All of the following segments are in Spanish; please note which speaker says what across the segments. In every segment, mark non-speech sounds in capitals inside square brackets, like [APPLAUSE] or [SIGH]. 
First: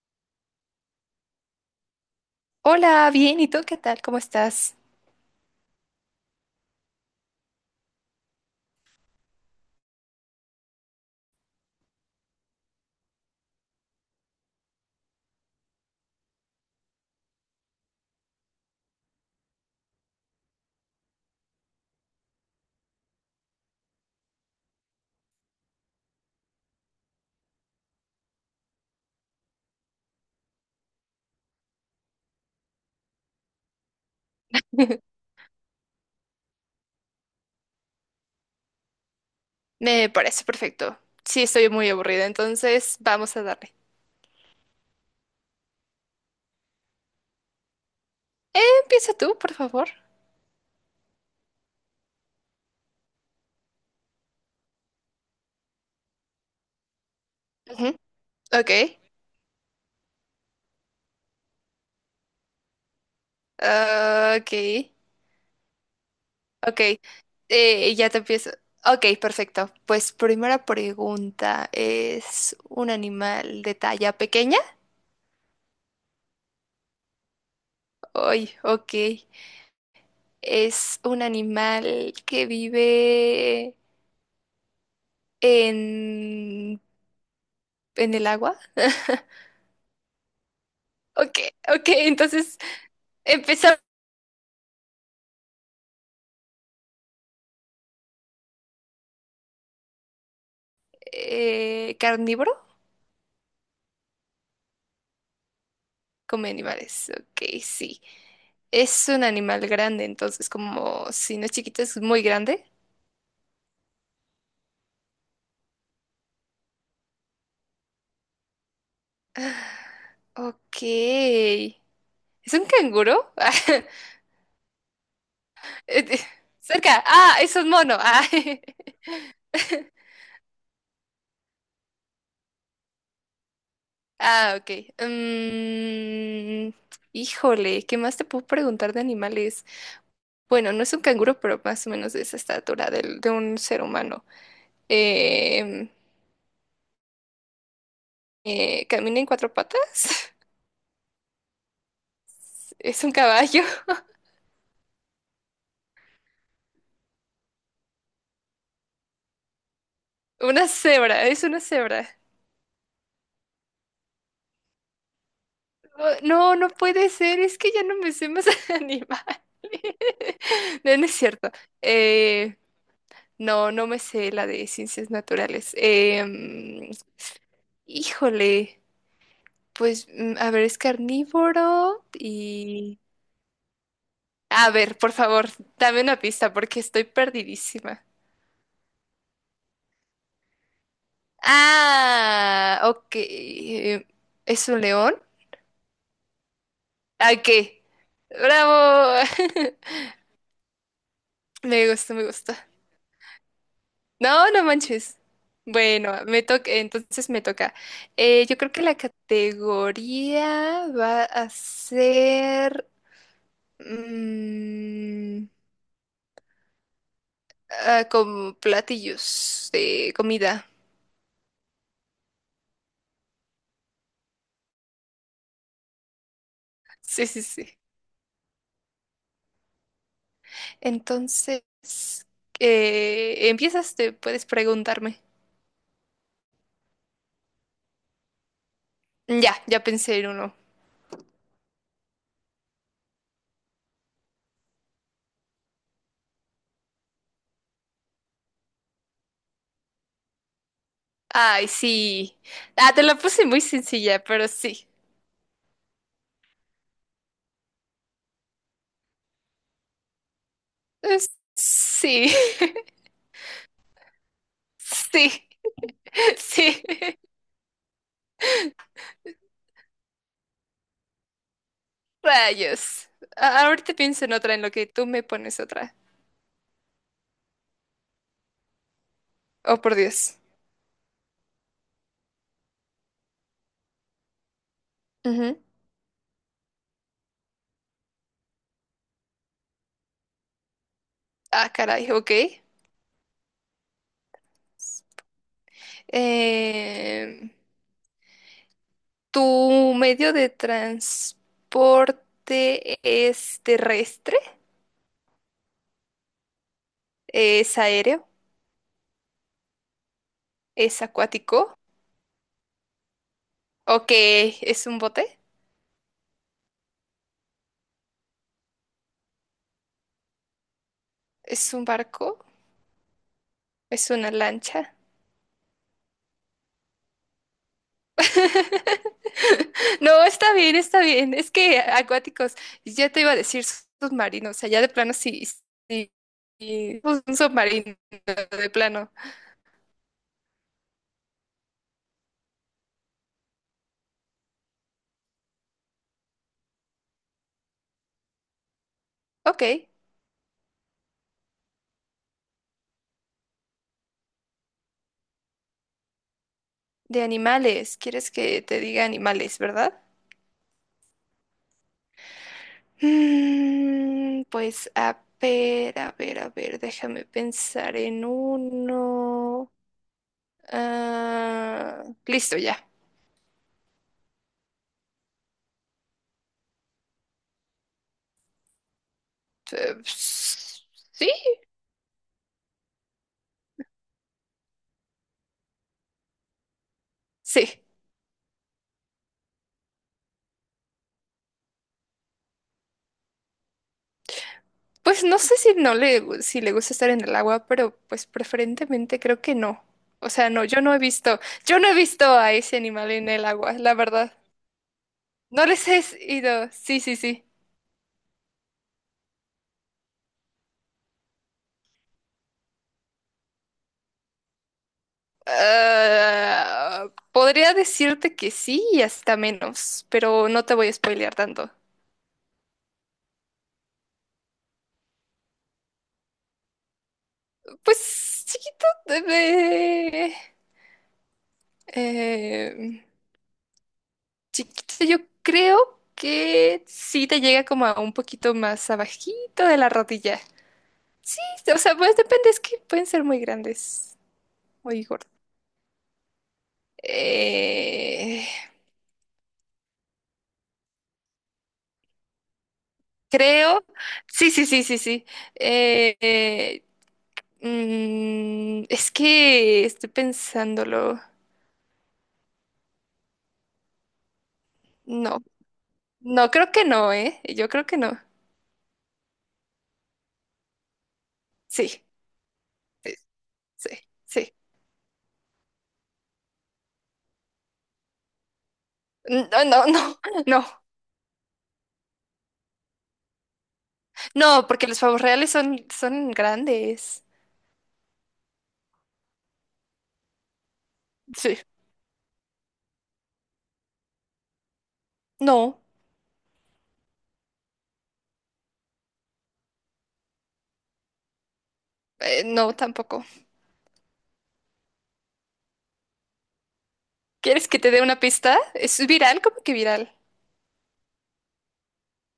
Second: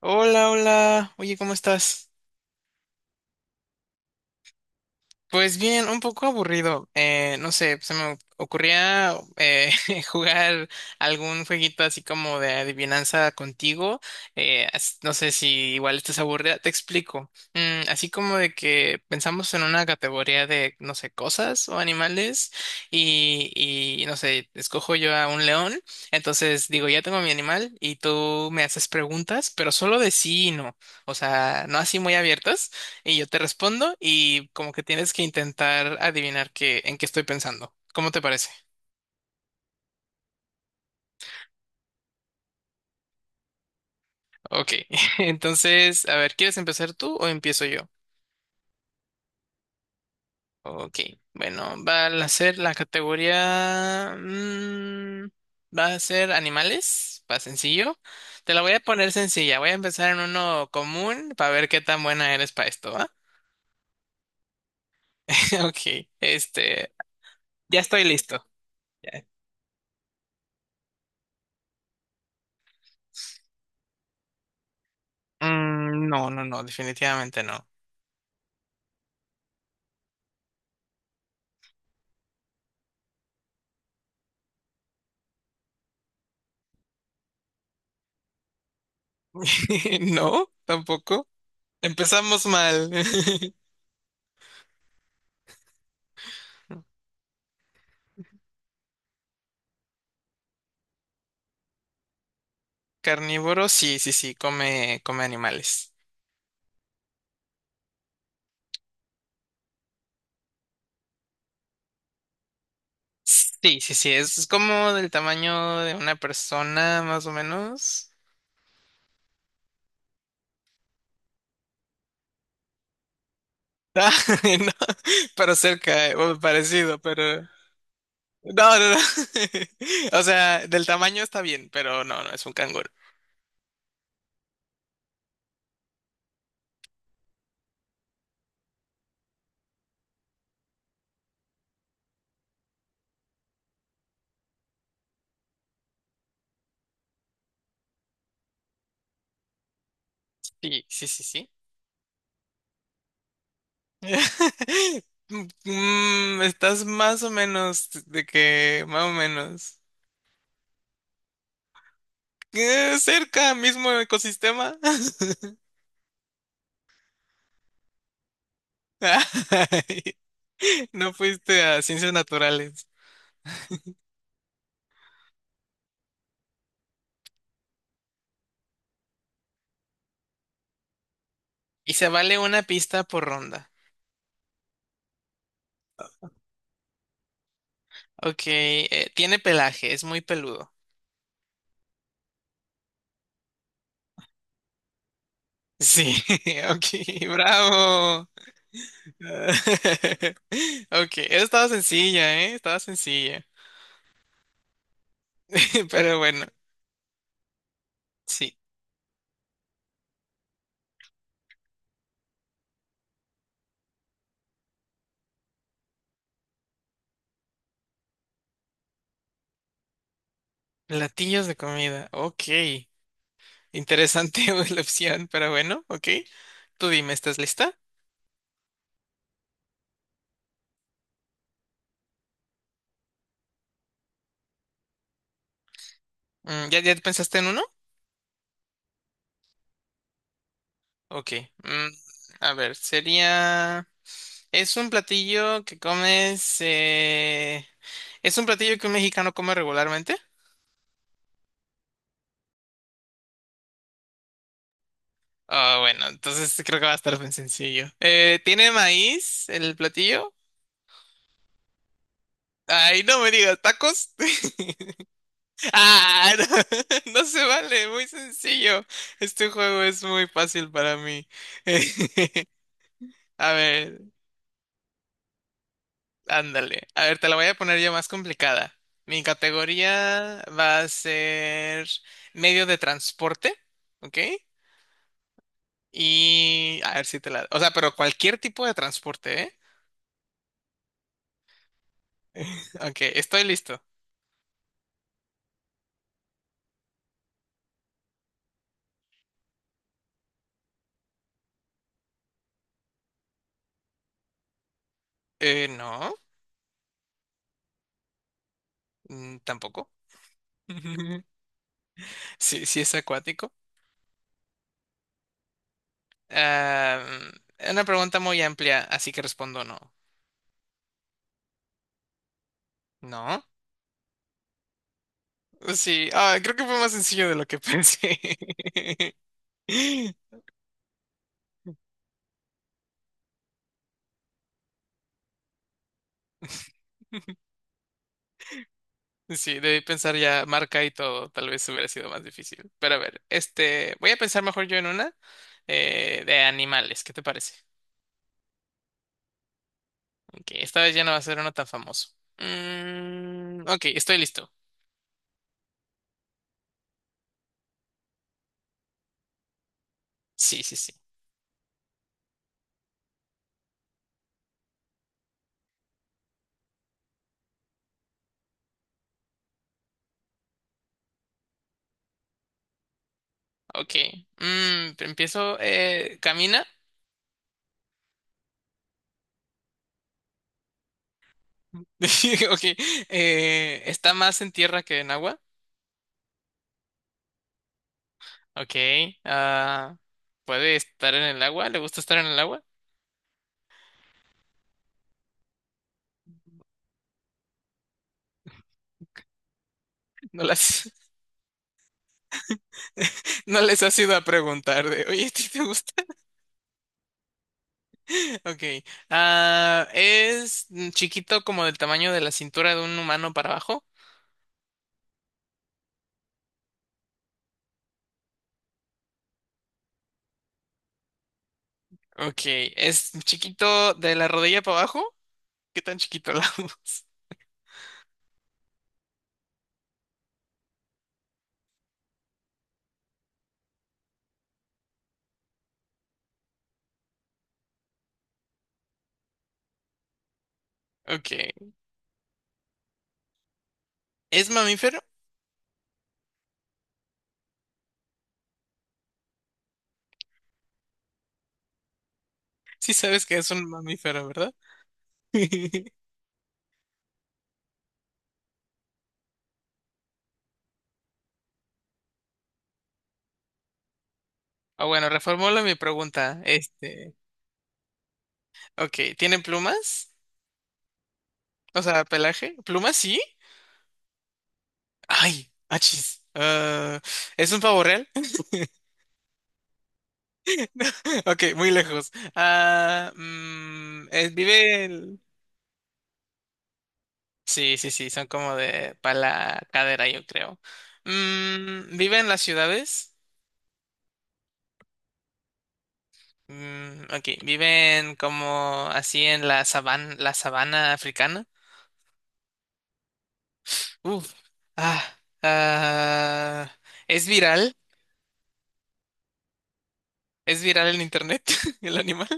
Speaker 1: Hola, hola. Oye, ¿cómo estás?
Speaker 2: Hola, bien, ¿y tú qué tal? ¿Cómo estás?
Speaker 1: Pues bien, un poco aburrido. No sé, se me ocurría [LAUGHS] jugar algún jueguito así como de adivinanza contigo. No sé si igual estás aburrida. Te explico. Así como de que pensamos en una categoría de, no sé, cosas o animales y no sé, escojo yo a un león. Entonces digo, ya tengo mi animal y tú me haces preguntas, pero solo de sí y no. O sea, no así muy abiertas. Y yo te respondo y como que tienes
Speaker 2: [LAUGHS]
Speaker 1: que intentar adivinar qué, en qué estoy pensando. ¿Cómo te parece?
Speaker 2: Me parece perfecto. Sí, estoy muy aburrida, entonces vamos a darle.
Speaker 1: Ok, [LAUGHS] entonces, a ver, ¿quieres empezar tú o empiezo yo?
Speaker 2: Empieza tú, por favor.
Speaker 1: Ok, bueno, va a ser la categoría... va a ser animales, va
Speaker 2: Ujú.
Speaker 1: sencillo. Te la
Speaker 2: Ok,
Speaker 1: voy a poner sencilla, voy a empezar en uno común para ver qué tan buena eres para esto, ¿va?
Speaker 2: ah, ok,
Speaker 1: [LAUGHS] Ok,
Speaker 2: ok.
Speaker 1: este, ya estoy
Speaker 2: Ya te
Speaker 1: listo.
Speaker 2: empiezo. Ok,
Speaker 1: Ya.
Speaker 2: perfecto. Pues primera pregunta, ¿es un animal de talla pequeña?
Speaker 1: No, no, no, definitivamente no.
Speaker 2: Ay, ok. ¿Es un animal que vive en, en el agua? [LAUGHS]
Speaker 1: [LAUGHS] No, tampoco.
Speaker 2: Ok, ok,
Speaker 1: Empezamos
Speaker 2: entonces
Speaker 1: mal. [LAUGHS]
Speaker 2: empezar. ¿Carnívoro?
Speaker 1: Carnívoro, sí, sí, sí, come, come animales.
Speaker 2: Come animales. Ok, sí. Es un animal grande, entonces como si no es chiquito, es muy grande.
Speaker 1: Sí, sí, sí, es como del tamaño de una persona, más o menos. [LAUGHS]
Speaker 2: Ok. ¿Es un canguro?
Speaker 1: Ah,
Speaker 2: [LAUGHS]
Speaker 1: no, pero
Speaker 2: Eh,
Speaker 1: cerca,
Speaker 2: eh,
Speaker 1: o parecido,
Speaker 2: Cerca. Ah,
Speaker 1: pero...
Speaker 2: es un mono. Ah,
Speaker 1: No, no, no. [LAUGHS]
Speaker 2: [LAUGHS]
Speaker 1: O sea, del tamaño está bien, pero no, no, es un canguro.
Speaker 2: ah, ok. Mm, híjole, ¿qué más te puedo preguntar de animales? Bueno, no es un canguro, pero más o menos de esa estatura de un ser humano. Em, ¿Camina en cuatro patas?
Speaker 1: Sí, sí, sí, sí.
Speaker 2: Es un caballo. [LAUGHS]
Speaker 1: [LAUGHS] Estás más o menos de que, más o menos.
Speaker 2: Una cebra, es una cebra.
Speaker 1: Cerca, mismo ecosistema. [LAUGHS]
Speaker 2: No, no puede ser, es que ya no me sé más [LAUGHS] animales.
Speaker 1: Ay,
Speaker 2: [LAUGHS]
Speaker 1: [LAUGHS]
Speaker 2: No, no
Speaker 1: no
Speaker 2: es cierto.
Speaker 1: fuiste a ciencias
Speaker 2: Eh,
Speaker 1: naturales.
Speaker 2: no, no me sé la de ciencias naturales. Em, híjole, pues, mm, a ver, es
Speaker 1: Y
Speaker 2: carnívoro
Speaker 1: se vale una
Speaker 2: y...
Speaker 1: pista por ronda.
Speaker 2: A ver, por favor, dame una pista porque estoy perdidísima.
Speaker 1: Ok, tiene pelaje, es muy peludo.
Speaker 2: Ah, ok. ¿Es un león?
Speaker 1: Sí, [LAUGHS] ok,
Speaker 2: ¿A qué?
Speaker 1: bravo.
Speaker 2: ¡Bravo! [LAUGHS]
Speaker 1: [LAUGHS] Ok, eso estaba
Speaker 2: Me gusta, me
Speaker 1: sencilla, ¿eh?
Speaker 2: gusta.
Speaker 1: Estaba sencilla.
Speaker 2: No, no manches.
Speaker 1: [LAUGHS]
Speaker 2: Bueno,
Speaker 1: Pero
Speaker 2: me
Speaker 1: bueno,
Speaker 2: toca, entonces me toca.
Speaker 1: sí.
Speaker 2: Yo creo que la categoría va a ser, mm, ah, como platillos de comida.
Speaker 1: Platillos de comida, ok. Interesante [LAUGHS] la opción, pero bueno, ok. Tú dime,
Speaker 2: Sí,
Speaker 1: ¿estás
Speaker 2: sí,
Speaker 1: lista?
Speaker 2: sí. Entonces, empiezas, te puedes preguntarme.
Speaker 1: ¿Ya, ya pensaste en uno?
Speaker 2: Ya, ya pensé en uno.
Speaker 1: Ok. mm, a ver, sería... Es un platillo que comes. Es un platillo que un mexicano come regularmente.
Speaker 2: Ay, sí. Ah, te la puse muy sencilla, pero sí.
Speaker 1: Ah, bueno, entonces creo que va a estar bien sencillo. ¿Tiene maíz el platillo?
Speaker 2: Es- sí.
Speaker 1: Ay, no me digas, ¿tacos?
Speaker 2: [LAUGHS]
Speaker 1: [LAUGHS]
Speaker 2: Sí.
Speaker 1: Ah,
Speaker 2: Sí, [LAUGHS]
Speaker 1: no, [LAUGHS] no se vale, muy sencillo. Este juego es muy fácil para mí. [LAUGHS]
Speaker 2: rayos.
Speaker 1: A
Speaker 2: Ahorita
Speaker 1: ver,
Speaker 2: pienso en otra, en lo que tú me pones otra.
Speaker 1: ándale. A ver, te la voy a poner ya más complicada. Mi
Speaker 2: Oh, por Dios.
Speaker 1: categoría va a ser medio de transporte, ¿ok?
Speaker 2: Ujú.
Speaker 1: Y a ver si te la... O sea, pero cualquier tipo de transporte, ¿eh?
Speaker 2: Ah, caray, ok.
Speaker 1: Ok, estoy listo.
Speaker 2: Em, ¿tu medio de transporte es terrestre?
Speaker 1: No,
Speaker 2: ¿Es aéreo?
Speaker 1: tampoco.
Speaker 2: ¿Es
Speaker 1: [LAUGHS]
Speaker 2: acuático?
Speaker 1: Sí, sí es acuático.
Speaker 2: ¿O qué? ¿Es un bote?
Speaker 1: Ah, es una pregunta muy amplia, así que respondo no.
Speaker 2: ¿Es un barco?
Speaker 1: No.
Speaker 2: ¿Es una lancha?
Speaker 1: Sí, ah, creo que fue más sencillo de lo que pensé.
Speaker 2: [LAUGHS] No,
Speaker 1: [LAUGHS]
Speaker 2: está bien, está bien. Es que acuáticos, ya te iba a decir submarinos, o sea, ya de plano sí, sí, sí, pues, un submarino de plano.
Speaker 1: Sí, debí pensar ya marca y todo, tal vez hubiera sido más difícil. Pero a ver, este, voy a pensar mejor yo en una de animales, ¿qué te parece?
Speaker 2: Ok,
Speaker 1: Ok, esta vez ya no va a ser uno tan famoso. Ok, estoy listo.
Speaker 2: de animales, ¿quieres que te diga animales, verdad?
Speaker 1: Sí, sí, sí.
Speaker 2: Mm, pues a ver, a ver, a ver, déjame pensar en uno. Ah, listo, ya.
Speaker 1: Ok. Empiezo. ¿Camina?
Speaker 2: Sí,
Speaker 1: [LAUGHS] Ok. ¿Está más en tierra que en agua?
Speaker 2: sí.
Speaker 1: Ok. ah, ¿Puede estar en el agua? ¿Le gusta estar en el agua?
Speaker 2: Pues no sé si no le, si le gusta estar en el agua, pero pues preferentemente creo que no. O
Speaker 1: No
Speaker 2: sea, no, yo
Speaker 1: las,
Speaker 2: no he visto, yo no he visto a ese animal en el
Speaker 1: [LAUGHS] no
Speaker 2: agua,
Speaker 1: les
Speaker 2: la
Speaker 1: has ido a
Speaker 2: verdad.
Speaker 1: preguntar de, oye, ¿a ti te
Speaker 2: No les
Speaker 1: gusta?
Speaker 2: has
Speaker 1: [LAUGHS]
Speaker 2: ido. Sí, sí, sí.
Speaker 1: Ok. ¿Es chiquito como del tamaño de la cintura de un humano para abajo?
Speaker 2: Ah, podría decirte que sí y hasta menos, pero no te voy a spoilear tanto.
Speaker 1: Ok. ¿Es chiquito de la rodilla para abajo? ¿Qué tan chiquito [LAUGHS] la voz?
Speaker 2: Pues chiquito, eh, eh, chiquito, yo creo que sí te llega como a un poquito más abajito de la rodilla.
Speaker 1: Ok.
Speaker 2: Sí, o sea, pues depende, es que pueden ser muy grandes,
Speaker 1: ¿Es mamífero?
Speaker 2: muy gordos. Eh,
Speaker 1: Sí sabes que es un
Speaker 2: creo,
Speaker 1: mamífero,
Speaker 2: sí,
Speaker 1: ¿verdad?
Speaker 2: sí, sí, sí, sí.
Speaker 1: [LAUGHS]
Speaker 2: Eh, eh, mm, es que estoy pensándolo.
Speaker 1: Ah, bueno,
Speaker 2: No,
Speaker 1: reformulo mi pregunta.
Speaker 2: no, creo que no,
Speaker 1: Este,
Speaker 2: ¿eh? Yo creo que no.
Speaker 1: ok, ¿tienen plumas? O sea,
Speaker 2: Sí,
Speaker 1: pelaje. ¿Plumas sí?
Speaker 2: sí, sí.
Speaker 1: Ay, achis. Ah, ¿es un pavo real? [LAUGHS]
Speaker 2: No, no, no, [LAUGHS] no,
Speaker 1: Ok, muy lejos. Ah,
Speaker 2: no,
Speaker 1: vive
Speaker 2: porque los
Speaker 1: el...
Speaker 2: pavos reales son, son grandes.
Speaker 1: Sí, sí, sí, son como de para la cadera, yo creo.
Speaker 2: Sí,
Speaker 1: ¿Vive en las ciudades?
Speaker 2: no,
Speaker 1: Ok, viven como así en la sabana africana.
Speaker 2: no, tampoco.
Speaker 1: Uf. Ah, ah, es
Speaker 2: ¿Quieres
Speaker 1: viral,
Speaker 2: que te dé una pista? ¿Es viral? ¿Cómo que viral?
Speaker 1: es viral en internet [LAUGHS] el animal.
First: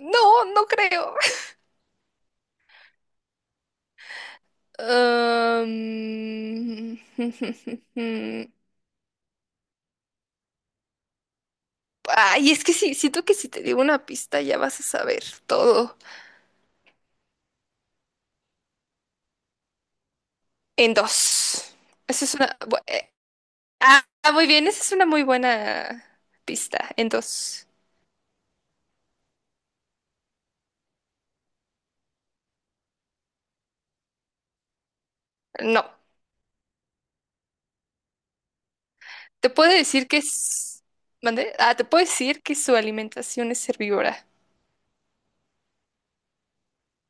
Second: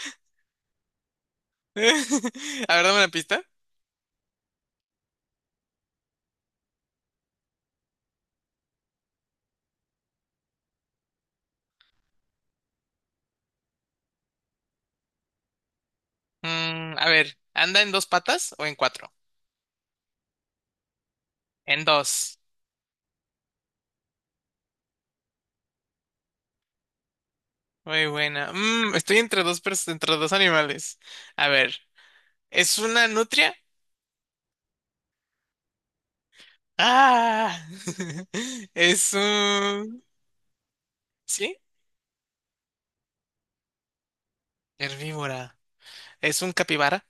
Speaker 2: No, no creo.
Speaker 1: [LAUGHS] A ver, dame una pista.
Speaker 2: Um, [LAUGHS] ay, es que sí, siento que si te digo una pista ya vas a saber todo
Speaker 1: A ver, ¿anda en dos patas o en cuatro?
Speaker 2: en dos.
Speaker 1: En
Speaker 2: Esa es
Speaker 1: dos.
Speaker 2: una... ah, ah, muy bien, esa es una muy buena pista, en dos.
Speaker 1: Muy buena. Estoy entre entre dos animales. A ver, ¿es una nutria?
Speaker 2: No,
Speaker 1: Ah, [LAUGHS] es
Speaker 2: te puedo
Speaker 1: un...
Speaker 2: decir que es... ¿Mande?
Speaker 1: ¿Sí?
Speaker 2: Ah, te puedo decir que su alimentación es herbívora.
Speaker 1: Herbívora. ¿Es un capibara?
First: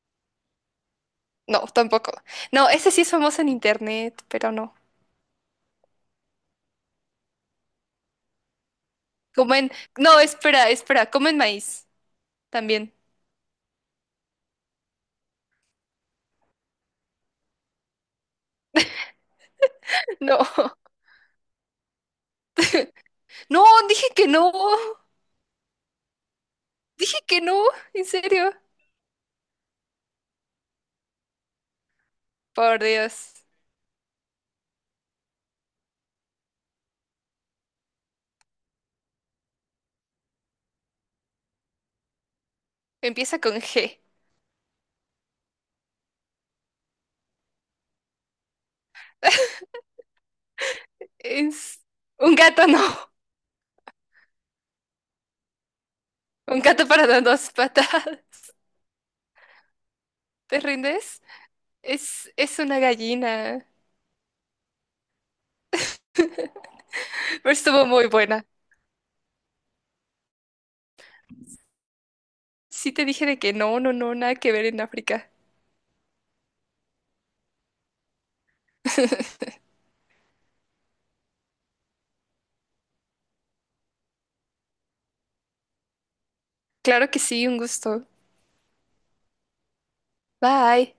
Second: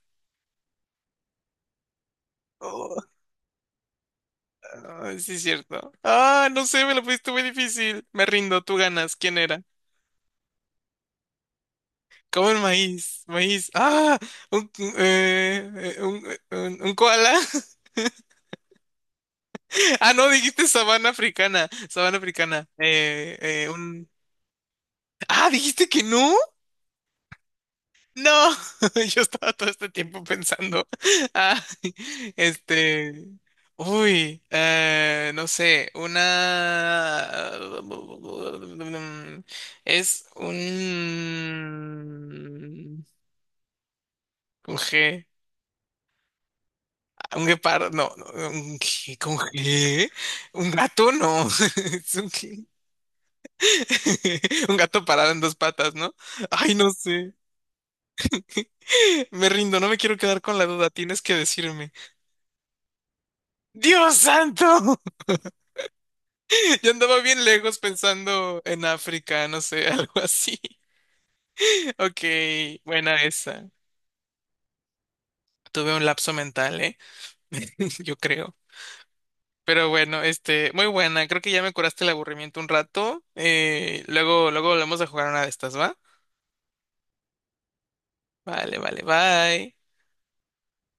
Speaker 2: No, tampoco. No, esa
Speaker 1: Oh.
Speaker 2: sí es famosa en internet, pero no.
Speaker 1: Ay, sí, es cierto. Ah, no sé, me lo pusiste muy difícil. Me rindo, tú ganas. ¿Quién era?
Speaker 2: Comen... No, espera, espera, comen maíz
Speaker 1: Comen
Speaker 2: también.
Speaker 1: maíz, maíz. Ah, un, un koala. [LAUGHS]
Speaker 2: [LAUGHS]
Speaker 1: Ah, no,
Speaker 2: No,
Speaker 1: dijiste sabana africana, sabana africana.
Speaker 2: no, dije
Speaker 1: Un...
Speaker 2: que no.
Speaker 1: Ah, dijiste que no.
Speaker 2: Que no, en
Speaker 1: No,
Speaker 2: serio.
Speaker 1: [LAUGHS] yo estaba todo este tiempo pensando, [LAUGHS] ah,
Speaker 2: Por
Speaker 1: este,
Speaker 2: Dios.
Speaker 1: no sé, una, mm, es un,
Speaker 2: Empieza con G.
Speaker 1: con G. Ah, un guepardo, no, no, un G, con G, un gato, no, [LAUGHS]
Speaker 2: Es
Speaker 1: es un
Speaker 2: un
Speaker 1: G.
Speaker 2: gato, no.
Speaker 1: [LAUGHS] Un gato parado en dos patas, ¿no?
Speaker 2: Un
Speaker 1: Ay,
Speaker 2: gato
Speaker 1: no
Speaker 2: para las
Speaker 1: sé,
Speaker 2: dos patas.
Speaker 1: me rindo, no me quiero quedar con
Speaker 2: ¿Te
Speaker 1: la duda, tienes
Speaker 2: rindes?
Speaker 1: que decirme.
Speaker 2: Es una gallina.
Speaker 1: Dios santo. Yo andaba bien
Speaker 2: Pero
Speaker 1: lejos
Speaker 2: estuvo muy buena.
Speaker 1: pensando en África, no sé, [LAUGHS] algo así. Ok,
Speaker 2: Sí te
Speaker 1: buena
Speaker 2: dije de que
Speaker 1: esa.
Speaker 2: no, no, no, nada que ver en África.
Speaker 1: Tuve un lapso mental, ¿eh? [LAUGHS] Yo creo.
Speaker 2: [LAUGHS]
Speaker 1: Pero bueno, este, muy buena. Creo que ya me curaste el aburrimiento un rato. Luego, luego volvemos a jugar una de estas, ¿va?
Speaker 2: Claro que sí, un gusto.
Speaker 1: Vale, vale, bye.
Speaker 2: Bye.